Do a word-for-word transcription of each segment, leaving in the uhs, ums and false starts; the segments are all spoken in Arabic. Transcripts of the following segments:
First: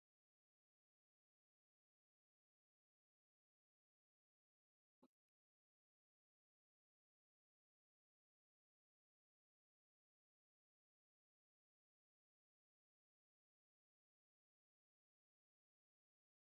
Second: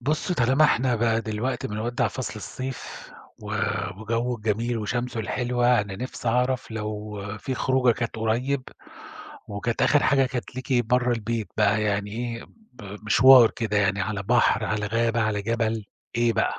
بُص، طالما إحنا بقى دلوقتي بنودّع فصل الصيف و وجوّه الجميل وشمسه الحلوة، أنا نِفْسي أعرف لو في خروجة كانت قريّب وكانت آخِر حاجة كانت ليكِ برّه البيت بقى يعني إيه، ب مشوار كده يعني على بحر، على غابة، على جبل، إيه بقى؟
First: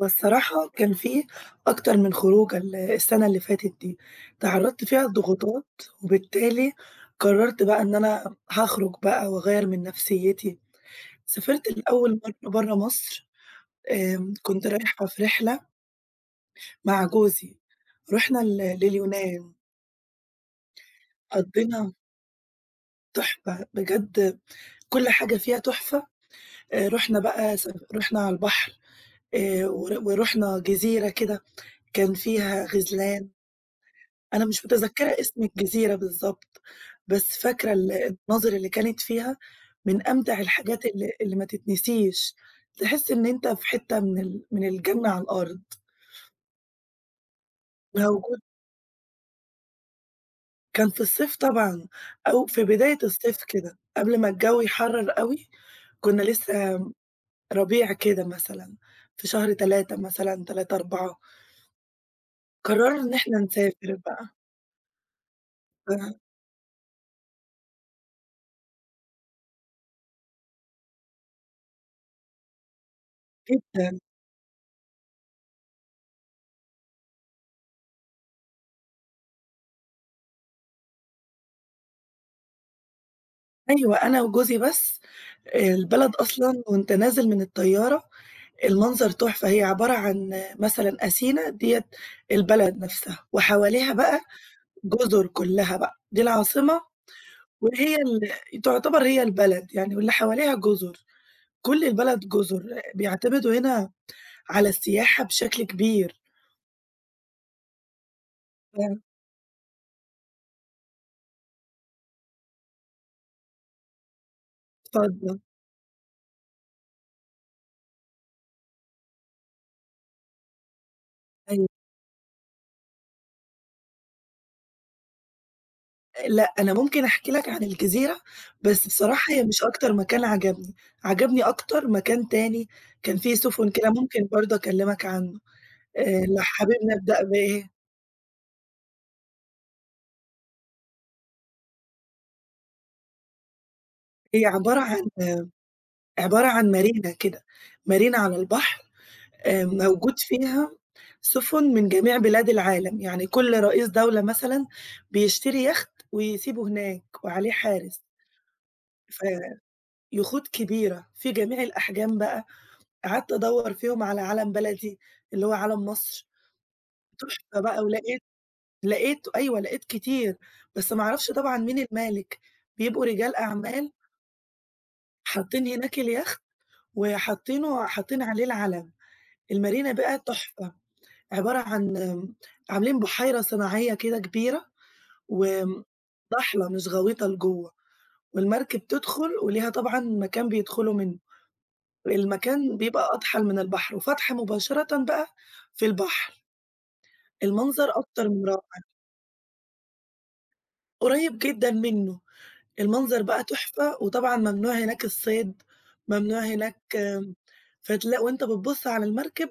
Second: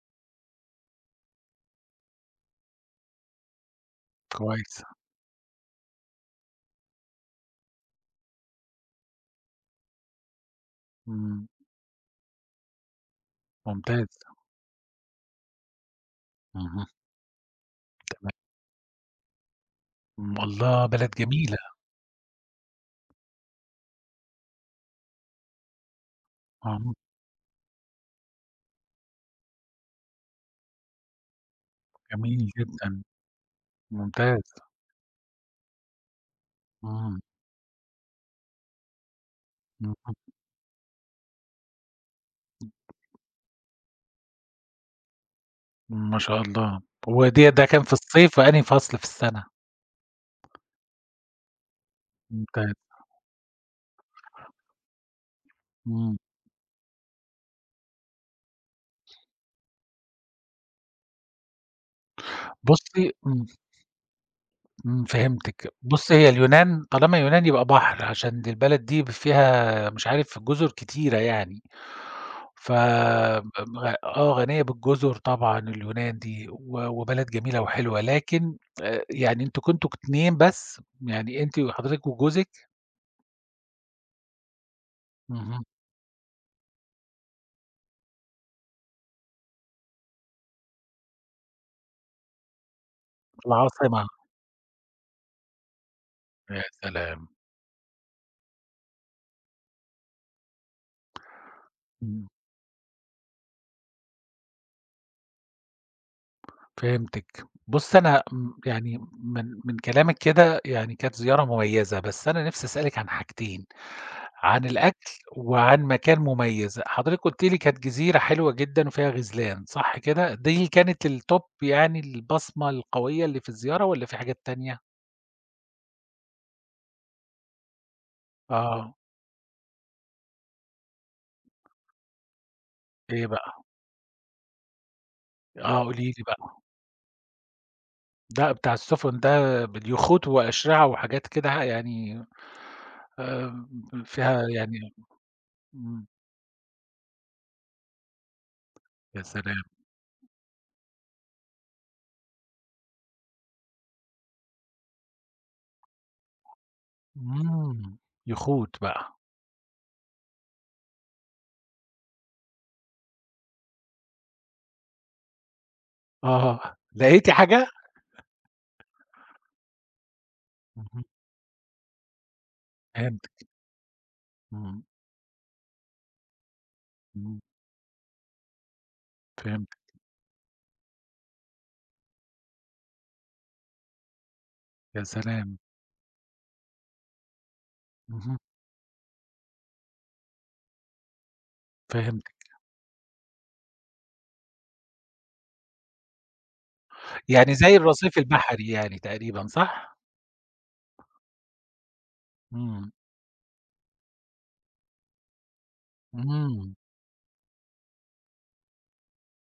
هو الصراحة كان في أكتر من خروجة ال السنة اللي فاتت دي، كويس. تعرّضت فيها لضغوطات وبالتالي قرّرت بقى إن أنا هاخرج بقى وأغيّر من نفسيّتي. إمم. سافرت لأول مرّة برّه مصر. ممتاز. آمم، كنت رايحة في رحلة اهم. مع جوزي. تمام. رُحنا ل لليونان. إمم، الله! بلد جميلة. قضّينا تحفة بجد، كل حاجة فيها تحفة. آآ، آه. رُحنا بقى س رُحنا على البحر. آآ، ور ورُحنا جزيرة كده كان جميل فيها جدًا، غزلان. أنا ممتاز. مش متذكّرة اسم الجزيرة بالضبط، إمم. بس فاكرة ال المناظر اللي كانت فيها من اهم. أمتع الحاجات اللي اللي ما تتنسيش. تحس إن أنت في حتّة من ال من الجنة على الأرض. ما شاء الله. وديّة ده كان في الصيف موجود. في أنهي فصل في السَنة؟ كان في الصيف طبعًا، أو في ممتاز. بداية الصيف كده، قبل ما الجو يحرّر أوي. إمم. كنا لسه ربيع كده مثلًا، في شهر ثلاثة مثلًا، ثلاثة، أربعة قررنا بُصّي، إن إحنا إمم، نسافر بقى. إمم، فهمتِك. بُصّي، ف هي اليونان طالما يونان يبقى بحر، عشان دي البلد دي ب فيها مش عارف جزر كتيرة يعني. ف ب غ جدًا. آه، غنية بالجزر طبعًا اليونان دي و وبلد جميلة وحلوة، لكن آآ يعني أنتم كنتم اتنين بس؟ يعني أنتِ وحضرتِك وجوزِك؟ أيوه، أنا وجوزي بس. اهم، البلد أصلًا وأنت نازل من الطيارة، المنظر تحفة. هي عبارة عن مثلًا أثينا ديّة البلد نفسها، في وحواليها العاصمة. بقى جزر كلّها بقى، دي يا العاصمة، سلام! وهي ال تعتبر هي البلد يعني، واللي حواليها جزر. كل البلد إمم، جزر، بيعتمدوا هنا على السياحة بشكل كبير. فهمتِك. بُصّي، أنا م ف يعني من من كلامِك كده يعني كانت زيارة مميزة، بس أنا نِفْسي أسألِك عن حاجتين. عن الأكل اتفضل. وعن مكان مميز، حضرتِك قُلتِ لي كانت جزيرة حلوة جدًا وفيها غزلان، صح كده؟ دي كانت الtop أيوه. يعني البصمة القوية اللي في الزيارة والّا في حاجات تانية؟ لأ، أنا ممكن أحكي لك عن الجزيرة، بس آه، بصراحة هي مش أكتر مكان عجبني. عجبني أكتر مكان تاني كان إيه فيه بقى؟ سفن كده، ممكن برضه أكلّمك عنه. آه، قولي لي آآ لو بقى. حابب نبدأ بإيه؟ ده بتاع السفن ده باليخوت وأشرعة وحاجات كده يعني آآ، فيها هي عبارة يعني. عن إمم، عبارة عن مارينا كده، مارينا على البحر. يا سلام! آآ موجود فيها سفن من جميع بلاد العالم. يعني كل رئيس دولة مثلًا بيشتري يخت ويسيبه هناك وعليه إمم، حارس. يخوت بقى. فيخوت كبيرة في جميع الأحجام بقى. قعدت أدوّر فيهم على علم بلدي، اللي هو علم مصر. آه، لقيتِ تحفة حاجة؟ بقى، ولقيت لقيت أيوه، لقيت كتير، بس ما اهم، أعرفش طبعًا مين المالك. بيبقوا رجال فهمتِك. أعمال إمم، حاطين هناك اليخت إمم، وحاطينه حاطين عليه العلم. فهمتِك، المارينا بقى تحفة. عبارة عن آمم، عاملين بحيرة صناعية كده كبيرة، يا سلام! وآمم، ضحلة مش غويطة لجوّه. اهم. والمركب تدخل وليها طبعًا مكان بيدخلوا منه، فهمتِك، المكان بيبقى أضحل من البحر وفاتحة مباشرةً بقى في البحر. يعني زي المنظر الرصيف أكتر من البحري رائع، يعني تقريبًا صح؟ قريب جدًا منه. إمم، المنظر بقى تحفة. وطبعًا ممنوع هناك الصيد، ممنوع إمم، هناك آمم، فتلا وأنت بتبُص على المركب،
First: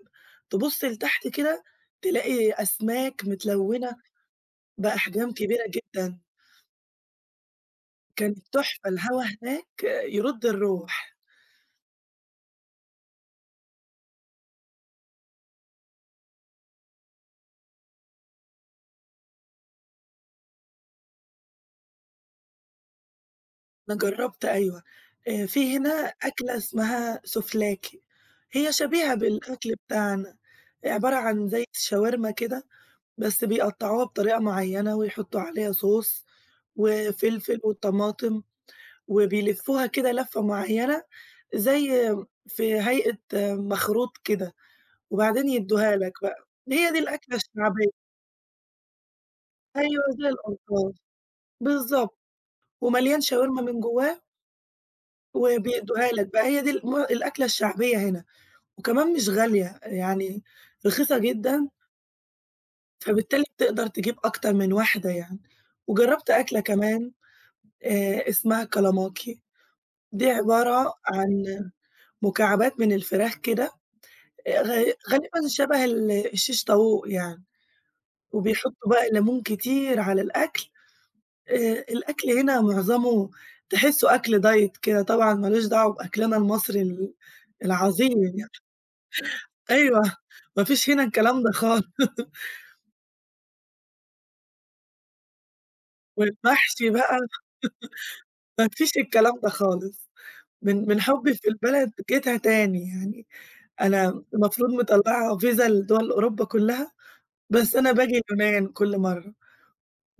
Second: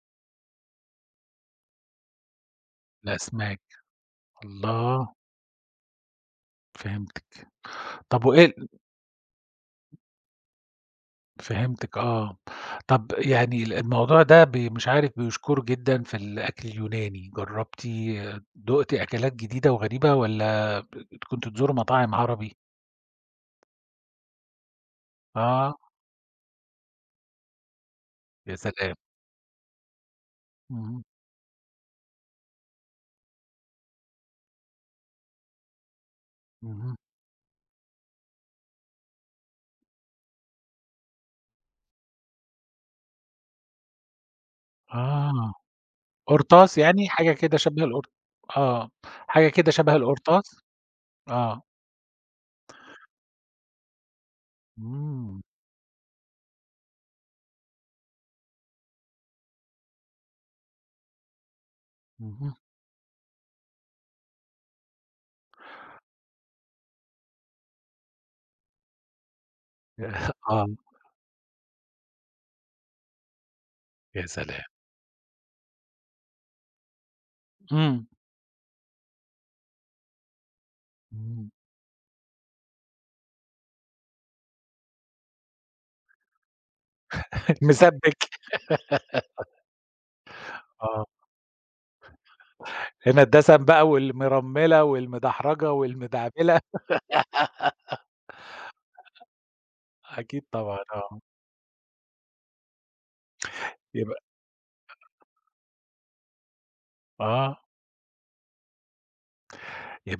تبُص لتحت كده تلاقي أسماك الأسماك، متلونة الله! بأحجام كبيرة جدًا. فهمتِك. طب كانت وإيه ال تحفة، الهوا هناك يرُد الروح. فهمتِك، آه. طب يعني ال الموضوع ده ب مش عارف بيُشكُر جدًا في الأكل اليوناني، جرّبتِ دُقتِ أكلات جديدة وغريبة والّا ب كنتم بتزوروا مطاعم عربي؟ أنا جرّبت أيوه. آآ، آه، في هنا أكلة اسمها سوفلاكي، يا هي سلام. شبيهة بالأكل بتاعنا. اهم. عبارة عن زي الشاورما كده، بس بيقطّعوها بطريقة معيّنة ويحطّوا عليها صوص اهم. وفلفل وطماطم، وبيلفّوها كده لَفّة معيّنة زي في هيئة مخروط كده، وبعدين آه، يدّوها لك بقى. قرطاس هي دي يعني حاجة الأكلة كده شبه الشعبية. القر آه، حاجة كده شبه أيوه زي القرطاس؟ القرطاس، آه. بالضبط، ومليان شاورما من جوّاه إمم. وبيدّوها لك بقى. هي دي الم الأكلة الشعبية هنا، وكمان مش غالية، يعني رخيصة جدًا. اهم. فبالتالي بتقدر تجيب أكتر من واحدة يعني. وجرّبت أكلة كمان آآ اسمها كالاماكي. دي آه، عبارة عن مكعبات من الفراخ كده. يا آآ سلام! غ غالبًا شبه ال الشيش طاووق يعني. إمم، وبيحطّوا بقى ليمون كتير على الأكل. إمم، آآ الأكل هنا معظمه تحسّه أكل دايت كده، طبعًا ما لوش دعوة بأكلنا المصري ال العظيم المسبِّك. يعني. أيوه، ما فيش هنا آه، الكلام ده خالص هنا الدسم بقى والمرمّلة والمدحرجة والمدعبلة والمحشي بقى ما فيش الكلام ده خالص. أكيد طبعًا من من آه. حبي في البلد جيتها تاني يعني، يبقى أنا المفروض مطلّعة فيزا لدول أوروبا كلّها، آه، بس أنا باجي اليونان كل مرّة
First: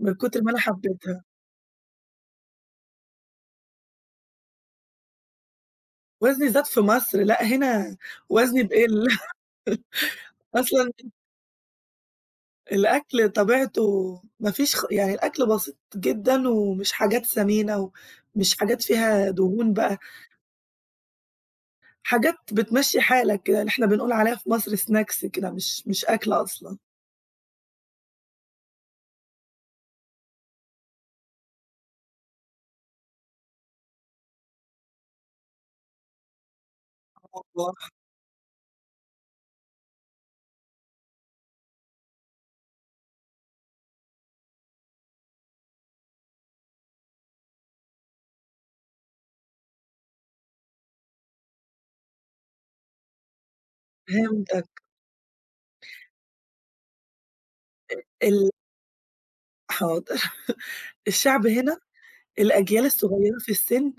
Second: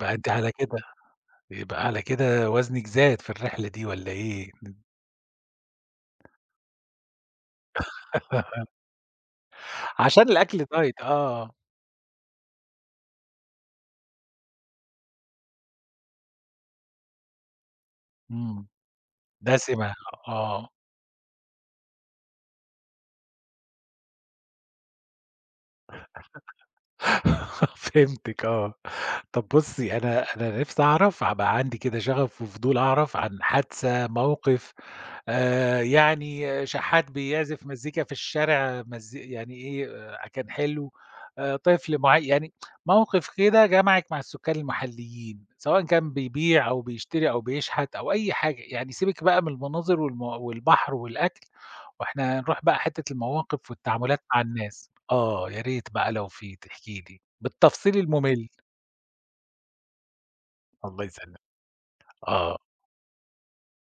من أنتِ كتر ما على أنا كده حبيتها. يبقى على كده وزنِك زاد في الرحلة دي والّا إيه؟ وزني زاد في مصر، لأ هنا وزني بيقل عشان الأكل أصلًا دايت آه. الأكل طبيعته، ما فيش خ يعني الأكل بسيط جدًا ومش حاجات سمينة ومش إمم، حاجات فيها دهون دسمة. بقى. آه. حاجات بتمشّي حالك كده، اللي إحنا بنقول عليها في مصر snacks كده، مش مش أكل أصلًا. فهمتِك آه. طب بُصّي، أنا أنا نِفْسي أعرف بقى عندي كده شغف وفضول أعرف عن حادثة، موقف، آآ يعني شحات آه، بيعزف مزيكا في الشارع مز يعني إيه، آآ كان حلو، آآ طفل معي يعني موقف كده جمعِك مع السُكّان المحليين، سواء كان بيبيع أو بيشتري أو بيشحت أو أي حاجة، يعني سيبِك بقى من المناظر والم والبحر والأكل، وإحنا نروح بقى حتّة المواقف والتعاملات مع فهمتك. الناس. آه، يا ريت بقى لو في تحكي لي، بالتفصيل المُمِل. ال حاضر. الله يسلمك. الشعب هنا، آه، الأجيال الصغيّرة في السِن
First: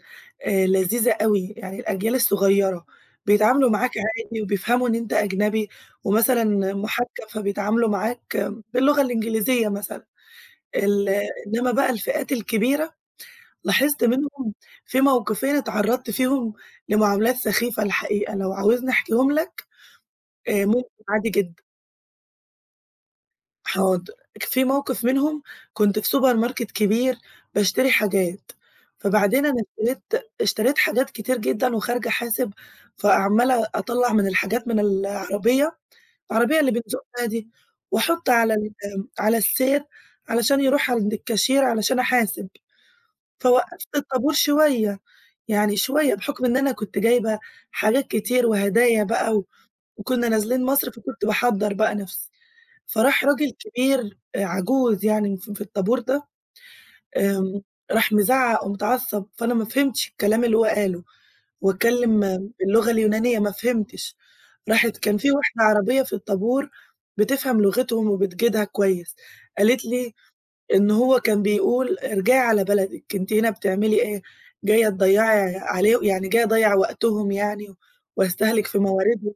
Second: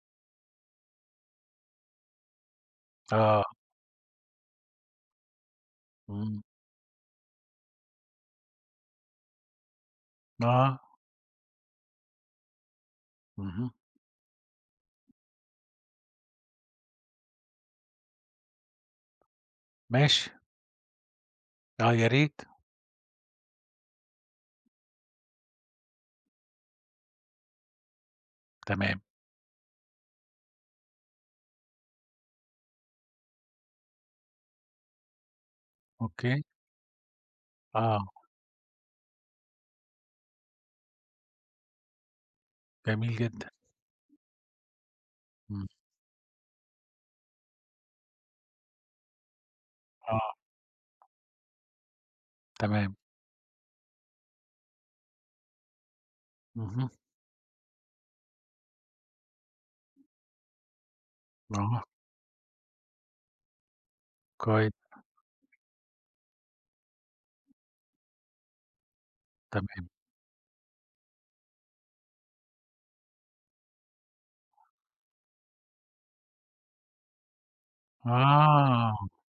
آآ لذيذة أوي، يعني الأجيال الصغيّرة آه، بيتعاملوا معاك عادي وبيفهموا إن أنت أجنبي إمم، ومثلًا محجّب، فبيتعاملوا معاك باللغة الإنجليزية مثلًا. آه، ال إنّما بقى الفئات الكبيرة، اهم، لاحظت منهم في موقِفين اتعرّضت فيهم لمعاملات سخيفة الحقيقة. لو عاوزني أحكيهم لك ماشي، آآ ممكن عادي جدًا. آه، يا ريت، حاضر. في موقف منهم كنت في سوبر ماركت كبير باشتري حاجات. تمام، فبعدين أنا اشتريت اشتريت حاجات كتير جدًا وخارجة أحاسب، فعمّالة أطلّع من الحاجات من العربية، أوكي، العربية اللي بنزُقها دي، آه، وأحُط على ال على السير علشان يروح عند الكاشير علشان أحاسب. جميل جدًا، فوقّفت الطابور شوية، إمم، يعني شوية بحُكم إن أنا كنت جايبة حاجات كتير وهدايا بقى، و آه، وكُنّا نازلين مصر، فكنت باحضّر بقى نَفْسي. تمام، فراح راجل كبير آآ عجوز يعني ف في الطابور ده. اهم، آمم، راح مزعّق ومتعصب، فأنا ما فهمتش الكلام اللي هو قاله. هو آه، اتكلم باللغة اليونانية ما فهمتش. كويس، راحت كان في واحدة عربية في الطابور بتفهم لغتهم وبتجيدها كويس، قالت تمام، لي إن هو كان بيقول ارجعي على بلدِك، أنتِ هنا بتعملي إيه؟ جاية تضيّعي عليه، يعني جاية أضيّع وقتهم يعني واستهلك في آه، مواردهم.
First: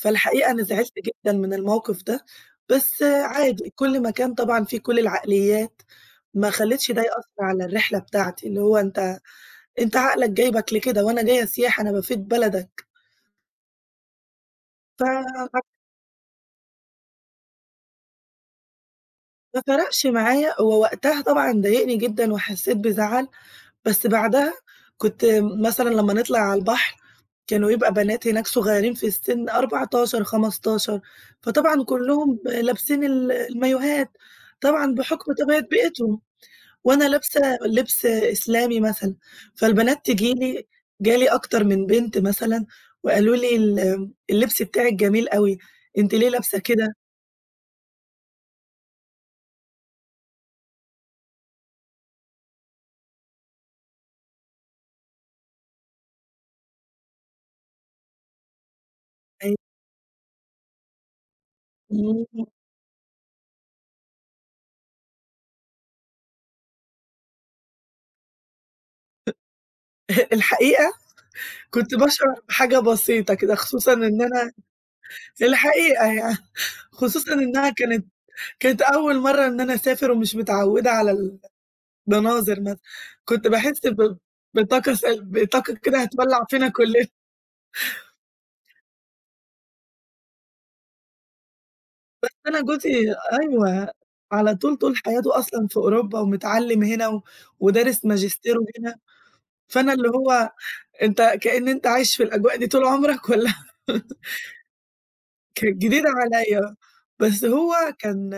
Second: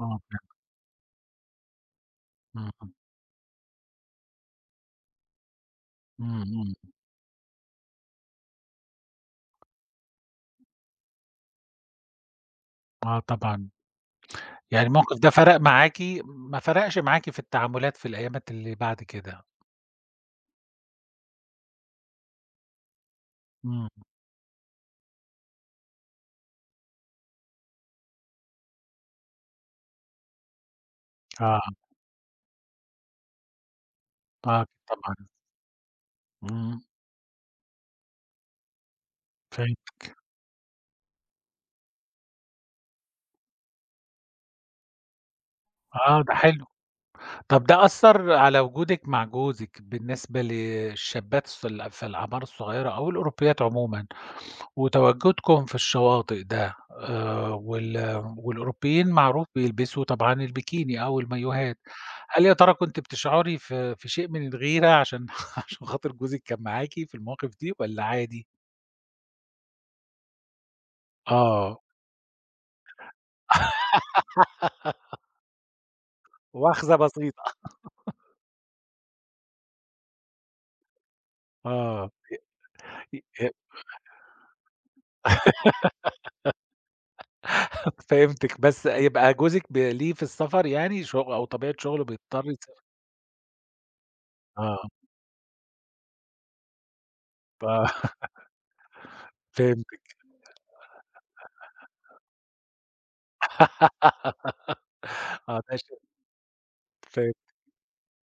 آه، فهمت، أنا زعلت جدًا من الموقف ده، إمم، بس عادي كل مكان طبعًا فيه كل العقليات. إمم، ما إمم، خلّيتش ده يأثّر على الرحلة بتاعتي، اللي هو أنت أنت عقلك جايبك لكده، وأنا جاية سياحة أنا بافيد بلدك. آه طبعًا. يعني الموقف ده فرق ف معاكِ؟ ما فرقش معاكِ في التعاملات في الأيامات اللي بعد كده؟ ما فرقش معايا، هو وقتها طبعًا ضايقني جدًا وحسّيت بزعل، إمم، بس بعدها كنت مثلًا لمّا نطلع على البحر كانوا يبقى بنات هناك صغيّرين في السِن أربعة عشر، خمستاشر. آه، فطبعًا كلّهم لابسين ال المايوهات، آه، طبعًا طبعًا، بحكم طبيعة بيئتهم. إمم، وأنا لابسة لبس إسلامي مثلًا، فهمت، فالبنات تيجي لي، جالي أكتر من بنت مثلًا وقالوا لي: "ال اللبس بتاعِك جميل أوي، أنتِ آه، ليه ده لابسة حلو. كده؟" طب ده أثّر على وجودِك مع جوزِك بالنسبة للشابات الص ال في الأعمار الصغيرة أو الأوروبيات عمومًا، وتواجدكم في الشواطئ ده آآ، وال والأوروبيين معروف بيلبسوا طبعًا البيكيني أو المايوهات. هل يا ترى كنتِ بتشعري في في شيء من الغيرة عشان عشان خاطر جوزِك كان معاكِ في المواقف دي والّا عادي؟ الحقيقة آه، كنت باشعر بحاجة بسيطة كده، خصوصًا إن أنا الحقيقة يعني، واخذة خصوصًا بسيطة، إنها كانت كانت أول مرّة إن أنا أسافر ومش متعودة على آه، المناظر مثلًا. كنت ي باحس ب بطاقة سل بطاقة كده هتولّع فينا كلنا. فهمتِك، بس يبقى جوزِك ب ليه في السفر يعني شغ أو طبيعة شغله بيضطر أنا يسافر. جوزي أيوه، على طول آه. طول حياته أصلًا في أوروبا ومتعلّم هنا، و ودارس ف ماجستيره هنا. فأنا اللي فهمتِك. هو أنت كأن أنت عايش في الأجواء دي طول عمرك والّا آه، كانت ده شيء جديدة عليّا. بس فهمت. هو كان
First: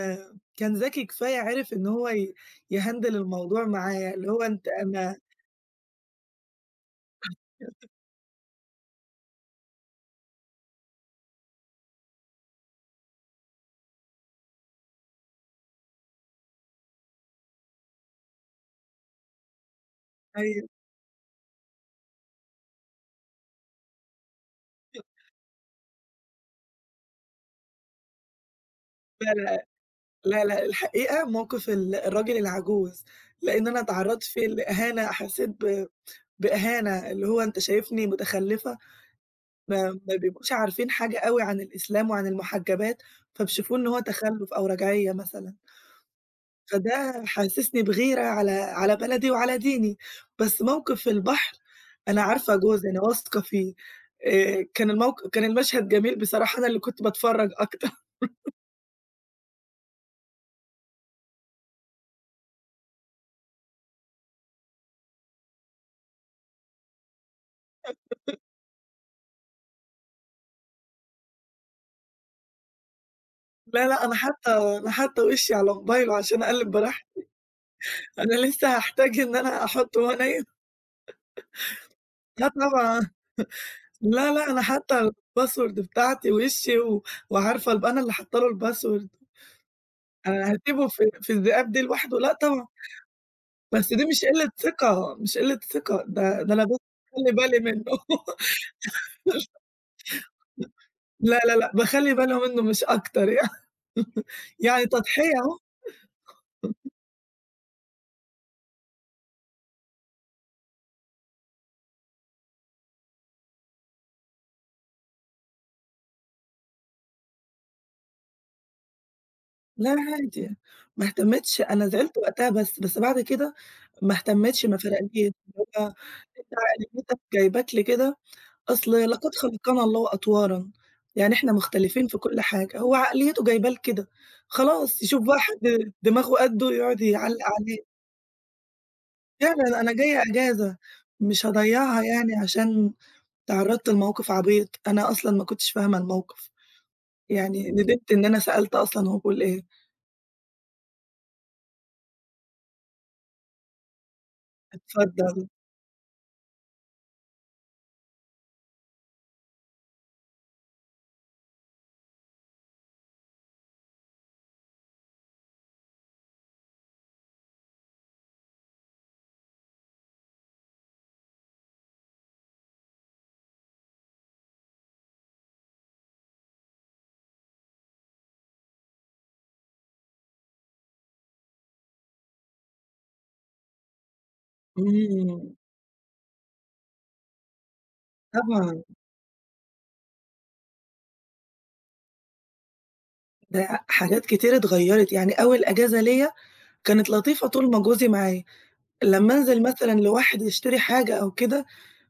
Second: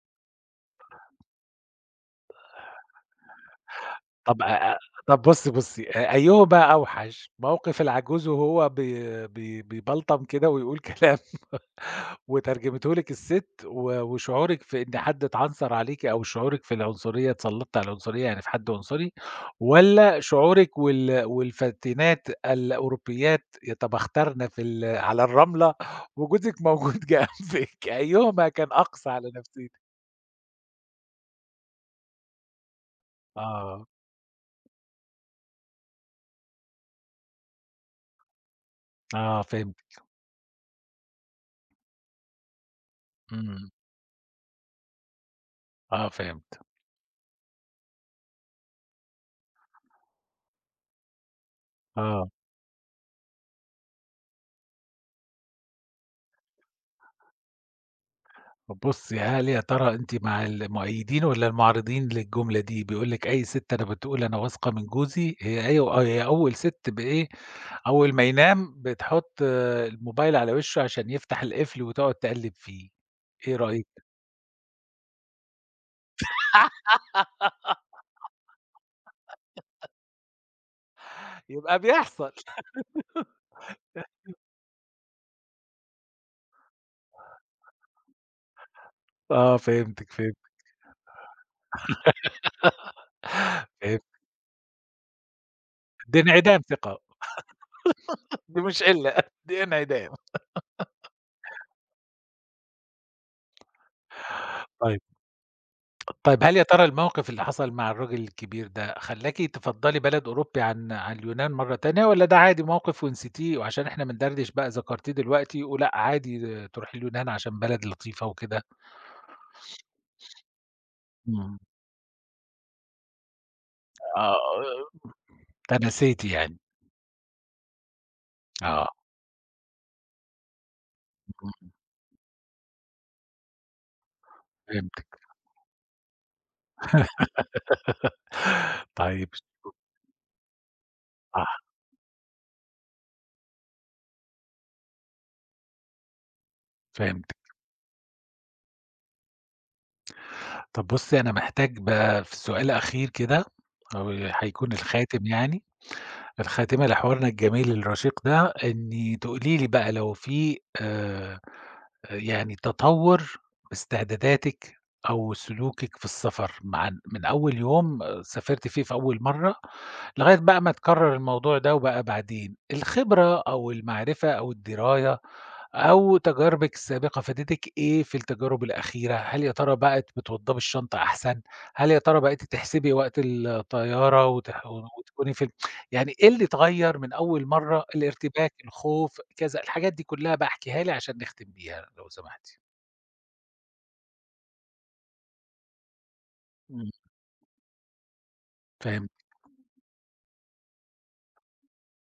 كان ذكي كفاية، عرف إن هو ي يhandle الموضوع معايا. اللي هو طب أنت أ أ أنا طب بُصّي، بُصّي، أ أيهُم بقى أوحش، موقف العجوز وهو بي بي بيبلطم كده ويقول كلام، وترجمته لِك السِت و وشعورِك في إن حد اتعنصر عليكِ أو شعورِك في العنصرية اتسلطتِ على العنصرية، يعني في حد عنصري، والّا أيوه. شعورِك وال والفتيات الأوروبيات يتبخترن في ال على الرملة وجوزِك موجود جنبِك، أيهُما كان أقسى على لا، لا، نفسيتِك؟ لا، لا، الحقيقة موقف ال الراجل العجوز، لإن أنا آه، اتعرّضت فيه لإهانة، حسيت ب بإهانة. اللي هو أنت شايفني متخلّفة؟ آه، فهمت. ما ما بيبقوش عارفين حاجة أوي عن الإسلام وعن المحجبات، إمم، فبيشوفوه إن هو تخلُّف أو رجعية مثلًا. آه فهمت، فده حسّسني بغيرة على على بلدي وعلى ديني. بس موقف البحر، أنا آه، عارفة جوزي، أنا واثقة فيه. آآ كان الموق كان المشهد جميل بصراحة، أنا اللي كنت باتفرّج أكتر. بُصّي هل يا ترى أنتِ مع المؤيدين والّا المعارضين للجملة دي؟ بيقول لِك أي ست أنا بتقول أنا واثقة من جوزي، هي أيوه هي أول ست بإيه، أول ما ينام بتحط آه، الموبايل على وشه عشان يفتح القفل وتقعد تقلِّب فيه، إيه رأيِك؟ لا، لأ، أنا حاطة أنا حاطة وشّي على موبايله عشان أقلِّب براحتي. أنا لسه هاحتاج إن أنا أحُطّه وهو نايم؟ يبقى بيحصل. آه طبعًا. لا، لأ، أنا حاطة الpassword بتاعتي وشّي، و وعارفة الب أنا اللي حاطة له الpassword. آه، فهمتِك، فهمت، أنا هاسيبه في في الذئاب دي لوحده؟ لأ طبعًا. بس فهمت. دي مش قِلّة ثقة، مش قِلّة ثقة. دي ده ده انعدام أنا بس ثقة. باخلّي بالي منه دي مش قِلّة. دي انعدام. لا، لا، لأ، باخلّي بالي منه مش أكتر يعني يعني طيب. تضحية أهو. طيب هل يا ترى الموقف اللي حصل مع الراجل الكبير ده خلّاكِ تفضّلي بلد أوروبي عن عن اليونان مرّة تانية، والّا ده عادي موقف ونسيتيه وعشان إحنا بندردش بقى ذكرتيه دلوقتي ولأ عادي تروحي اليونان عشان بلد لطيفة وكده؟ لا عادي، يعني. ما إمم. اهتمتش، أنا زعلت وقتها بس، بس بعد كده ما آه، اهتمتش، ما فرقليش. اللي هو تناسيتِ أنت يعني. عقليتك جايباك لكده، آه. أصل لقد خلقنا الله أطوارًا. يعني إحنا إمم. مختلفين في كل حاجة، هو عقليته جايباه لكده. خلاص فهمتِك. يشوف بقى حد دماغه قدُّه يقعد يعلّق عليه. طيب. فعلًا أنا جاية إجازة، مش صح. هاضيّعها يعني عشان تعرّضت لموقف عبيط. أنا أصلًا ما كنتش فاهمة الموقف، فهمتِك. يعني ندمت إن أنا سألت أصلًا هو بيقول إيه. طب بُصّي، أنا محتاج بقى في سؤال أخير كده، أو هيكون الخاتم اتفضل. يعني الخاتمة لحوارنا الجميل الرشيق ده، إني تقولي لي بقى لو في آآ آآ يعني تطوّر استعداداتِك أو سلوكِك في السفر مع ال من أول يوم آه، سافرتِ فيه في أول مرّة، لغاية بقى ما اتكرر الموضوع ده وبقى بعدين، الخبرة أو المعرفة أو الدراية أو تجاربِك السابقة فادتِك إيه في التجارب الأخيرة؟ هل يا ترى بقت بتوضّبي الشنطة أحسن؟ هل يا ترى بقيتِ تحسبي وقت الطيارة وتح وتكوني في إمم. يعني إيه اللي اتغيّر من أول مرّة، الارتباك، طبعًا الخوف، كذا، الحاجات دي كلّها بقى احكيها لي عشان نختم بيها لو سمحتِ. ده حاجات كتير اتغيّرت. يعني أول إجازة ليّا إمم. كانت لطيفة طول ما جوزي معايا. فهمت، لمّا أنزل مثلًا لوحدي أشتري حاجة أو كده،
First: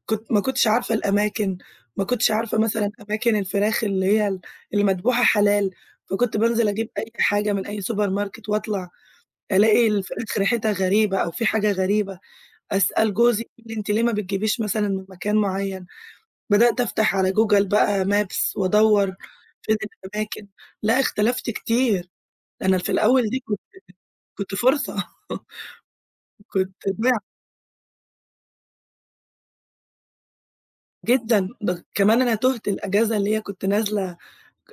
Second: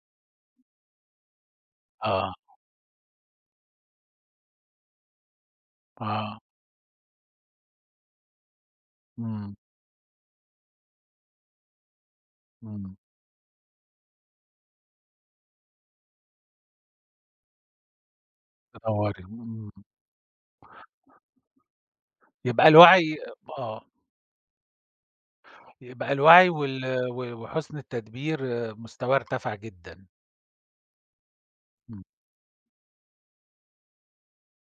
كنت ما كنتش عارفة الأماكن، ما كنتش آه، عارفة مثلًا أماكن الفراخ اللي هي ال المدبوحة حلال. فكنت آه، بانزل أجيب أي حاجة من أي سوبر ماركت وأطلع، إمم، ألاقي ال في الآخر ريحتها غريبة أو في حاجة غريبة. إمم، أسأل جوزي يقول لي: "أنتِ ليه ما بتجيبيش مثلًا من مكان معيّن؟" بدأت أفتح على جوجل بقى maps وأدوّر تدوّري، إمم، فين الأماكن. لأ اختلفت كتير. يبقى أنا في الوعي الأول دي كنت آه، كنت فرصة يبقى الوعي كنت وال ضايعة و وحُسن التدبير، آه، مستواه ارتفع جدًا، جدًا. ده إمم، كمان أنا تُهت الأجازة اللي هي كنت نازلة،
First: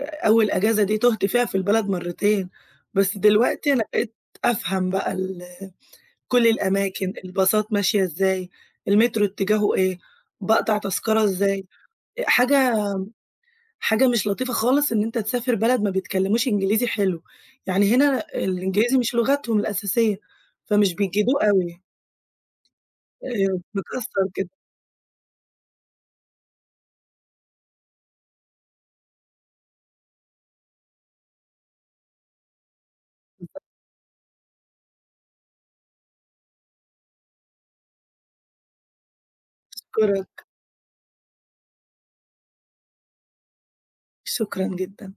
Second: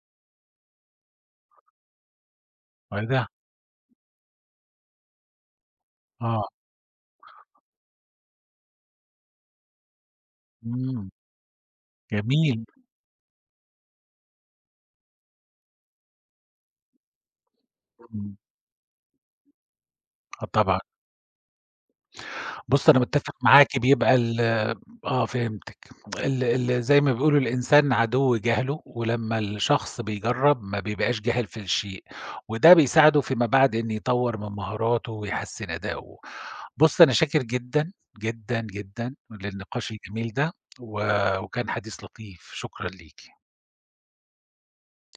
أول أجازة دي تُهت فيها في البلد مرّتين. بس وده، دلوقتي أنا بقيت أفهم بقى ال كل آه، الأماكن، الباصات ماشية إزاي، المترو اتجاهه إيه، باقطع إمم، تذكرة إزاي. أ جميل، حاجة حاجة مش لطيفة خالص إن أنت تسافر بلد ما بيتكلموش إنجليزي حلو، يعني هنا إمم، الإنجليزي مش لغتهم الأساسية، آه طبعًا. فمش بيجيدوه أوي. بُصّي، أنا متّفق آآ، معاكِ بيبقى مكسّر ال كده. آه، فهمتِك. ال ال زي ما بيقولوا الإنسان عدو جهله، ولمّا الشخص بيجرّب ما بيبقاش جاهل في الشيء، وده بيساعده فيما بعد إن يطوّر من مهاراته ويحسّن أداؤه. بُصّي، أنا شاكر جدًا، جدًا، جدًا للنقاش الجميل أشكرك. ده، و وكان حديث لطيف، شكرًا ليكِ. شكرًا جدًا.